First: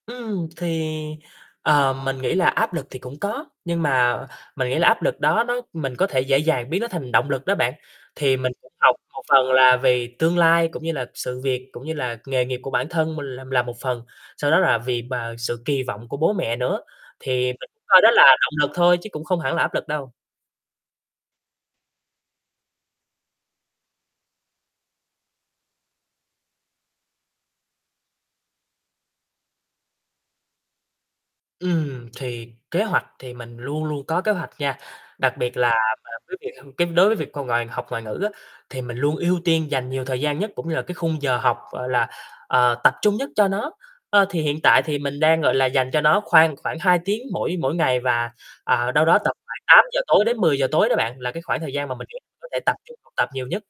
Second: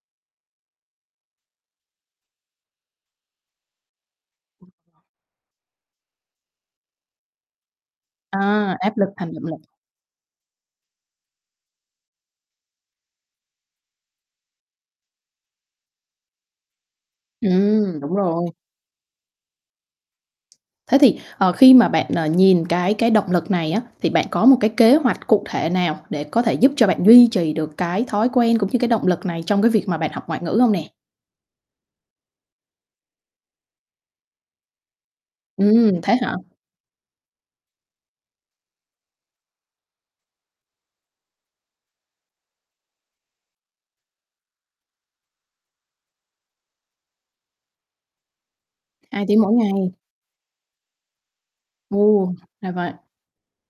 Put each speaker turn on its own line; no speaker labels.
Ừm, thì, ờ, mình nghĩ là áp lực thì cũng có, nhưng mà mình nghĩ là áp lực đó nó mình có thể dễ dàng biến nó thành động lực đó bạn. Thì mình cũng
À,
học
áp lực
một
thành động
phần
lực.
là vì tương lai, cũng như là sự việc cũng như là nghề nghiệp của bản thân mình l là một phần, sau đó là vì bà sự kỳ vọng của bố mẹ nữa, thì mình
Ừm,
coi đó
đúng
là
rồi.
động lực thôi chứ cũng không hẳn là áp lực đâu.
Thế thì, ờ, khi mà bạn, ờ, nhìn cái cái động lực này á thì bạn có một cái kế hoạch cụ thể nào để có thể giúp cho bạn duy trì được cái thói quen, cũng như cái động lực này trong cái việc mà bạn học ngoại ngữ hông nè?
Ừm, thì kế hoạch thì mình luôn luôn có kế hoạch nha, đặc biệt là
Ừm,
là
thế hả?
cái việc cái đối với việc c ngoại học ngoại ngữ á, thì mình luôn ưu tiên dành nhiều thời gian nhất cũng như là cái khung giờ học, gọi là, ờ, tập trung nhất cho nó. Ơ, thì hiện tại thì mình đang, gọi là, dành cho nó khoan khoảng 2 tiếng mỗi mỗi ngày và, ờ, đâu đó
2
tầm
tiếng mỗi
khoảng tám
ngày.
giờ tối đến 10:00 tối đó bạn, là cái khoảng thời gian mà mình nghĩ
Ồ,
có thể
ra
tập
vậy.
trung học tập nhiều nhất.